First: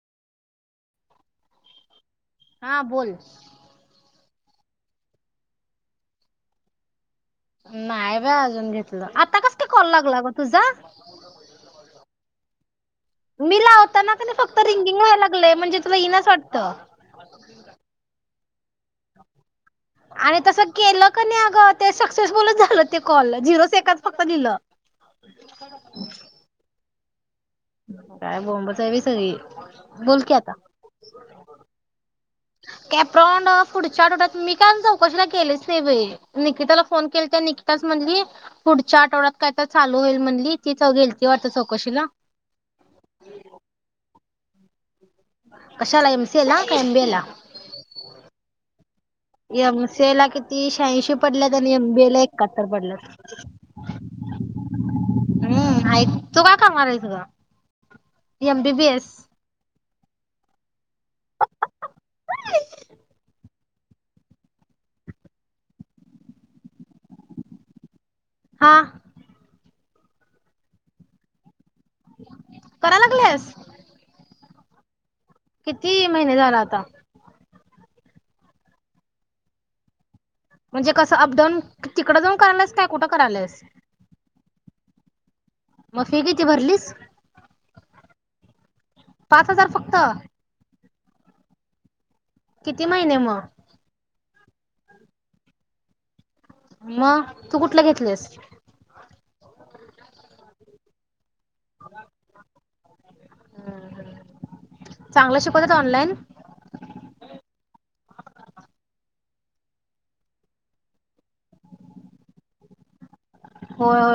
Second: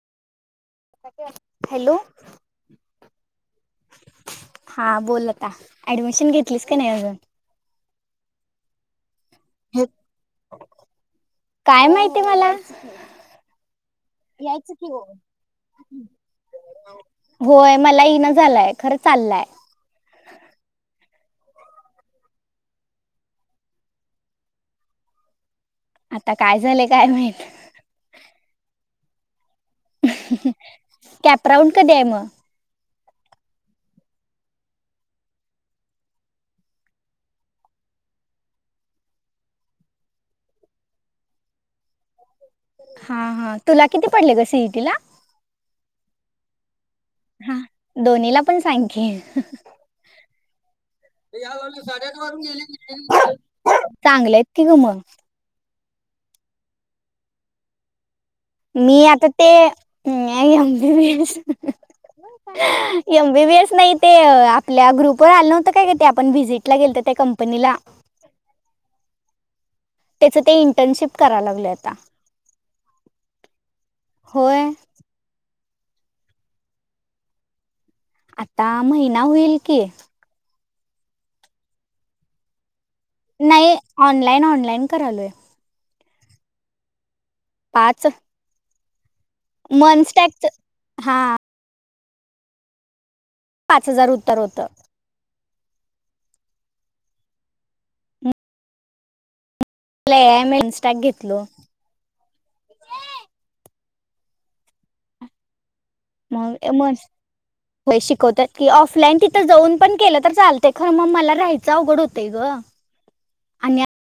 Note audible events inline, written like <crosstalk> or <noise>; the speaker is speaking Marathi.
हा हा हा बोल हा बोलता ऍडमिशन घेतलीस का नाही अजून नाही व अजून घेतलं आता कस का कॉल लागला ग तुझा काय माहिती मला यायचं मी लावताना क नाही फक्त की रिंगिंग हो. व्हायला लागलय म्हणजे तुला इनस वाटत होय मला येनं झालंय खरं चाललंय आणि तस केलं का नाहीग ते सक्सेस बोलच झालं ते कॉल झिरोच एकाच फक्त लिहिलं आता काय झालेय काय माहील काय बोंबच हवी सगळी बोल की आता कॅपराऊंड कधी आहे मग कॅप्रॉनड पुढच्या आठवड्यात मी काय चौकशीला गेलेच नाही भ निकिताला फोन केले त्या निकिता म्हणली पुढच्या आठवड्यात काय तर चालू होईल म्हणली ती च गेल ती वाटत चौकशीला हा हा तुला किती पडले ग सीईटी ला कशाला एम सी एला का एम बीला हा दोन्हीला पण सांग की एमसी ला किती शहाशी पडल्या आणि एमबी ला एक चांगलेत कि ग मग नाही तू काय का मारय त का मी आता तेतेी एमबीबीएस नाही ते आपल्या ग्रुपवर आलंव्हतं काय का ते आपण व्हिजिटला गेल तर त्या कंपनीला हा त्याच ते इंटर्नशिप करायला लागलेत करा लागलेस होय किती महिने झाला आता आता महिना होईल कि म्हणजे कसं अपडाऊन तिकडं जाऊन करायच काय कुठं करायलास? नाही ऑनलाईन ऑनलाईन करालोय मग फि किती भरलीस? पाच पाच हजार फक्त. मंथ टॅगच हा. किती महिने मग? पाच हजार उत्तर होतं. मग, तू कुठला घेतल्यास? मला <unintelligible> इनस्टाक घेतलो. चांगलं शिक मग म होय, शिकवतात की ऑफलाईन तिथं जाऊन पण केलं तर, चालतयं खरं मग मला राहायचं अवघड होतेयं गं. होय होय.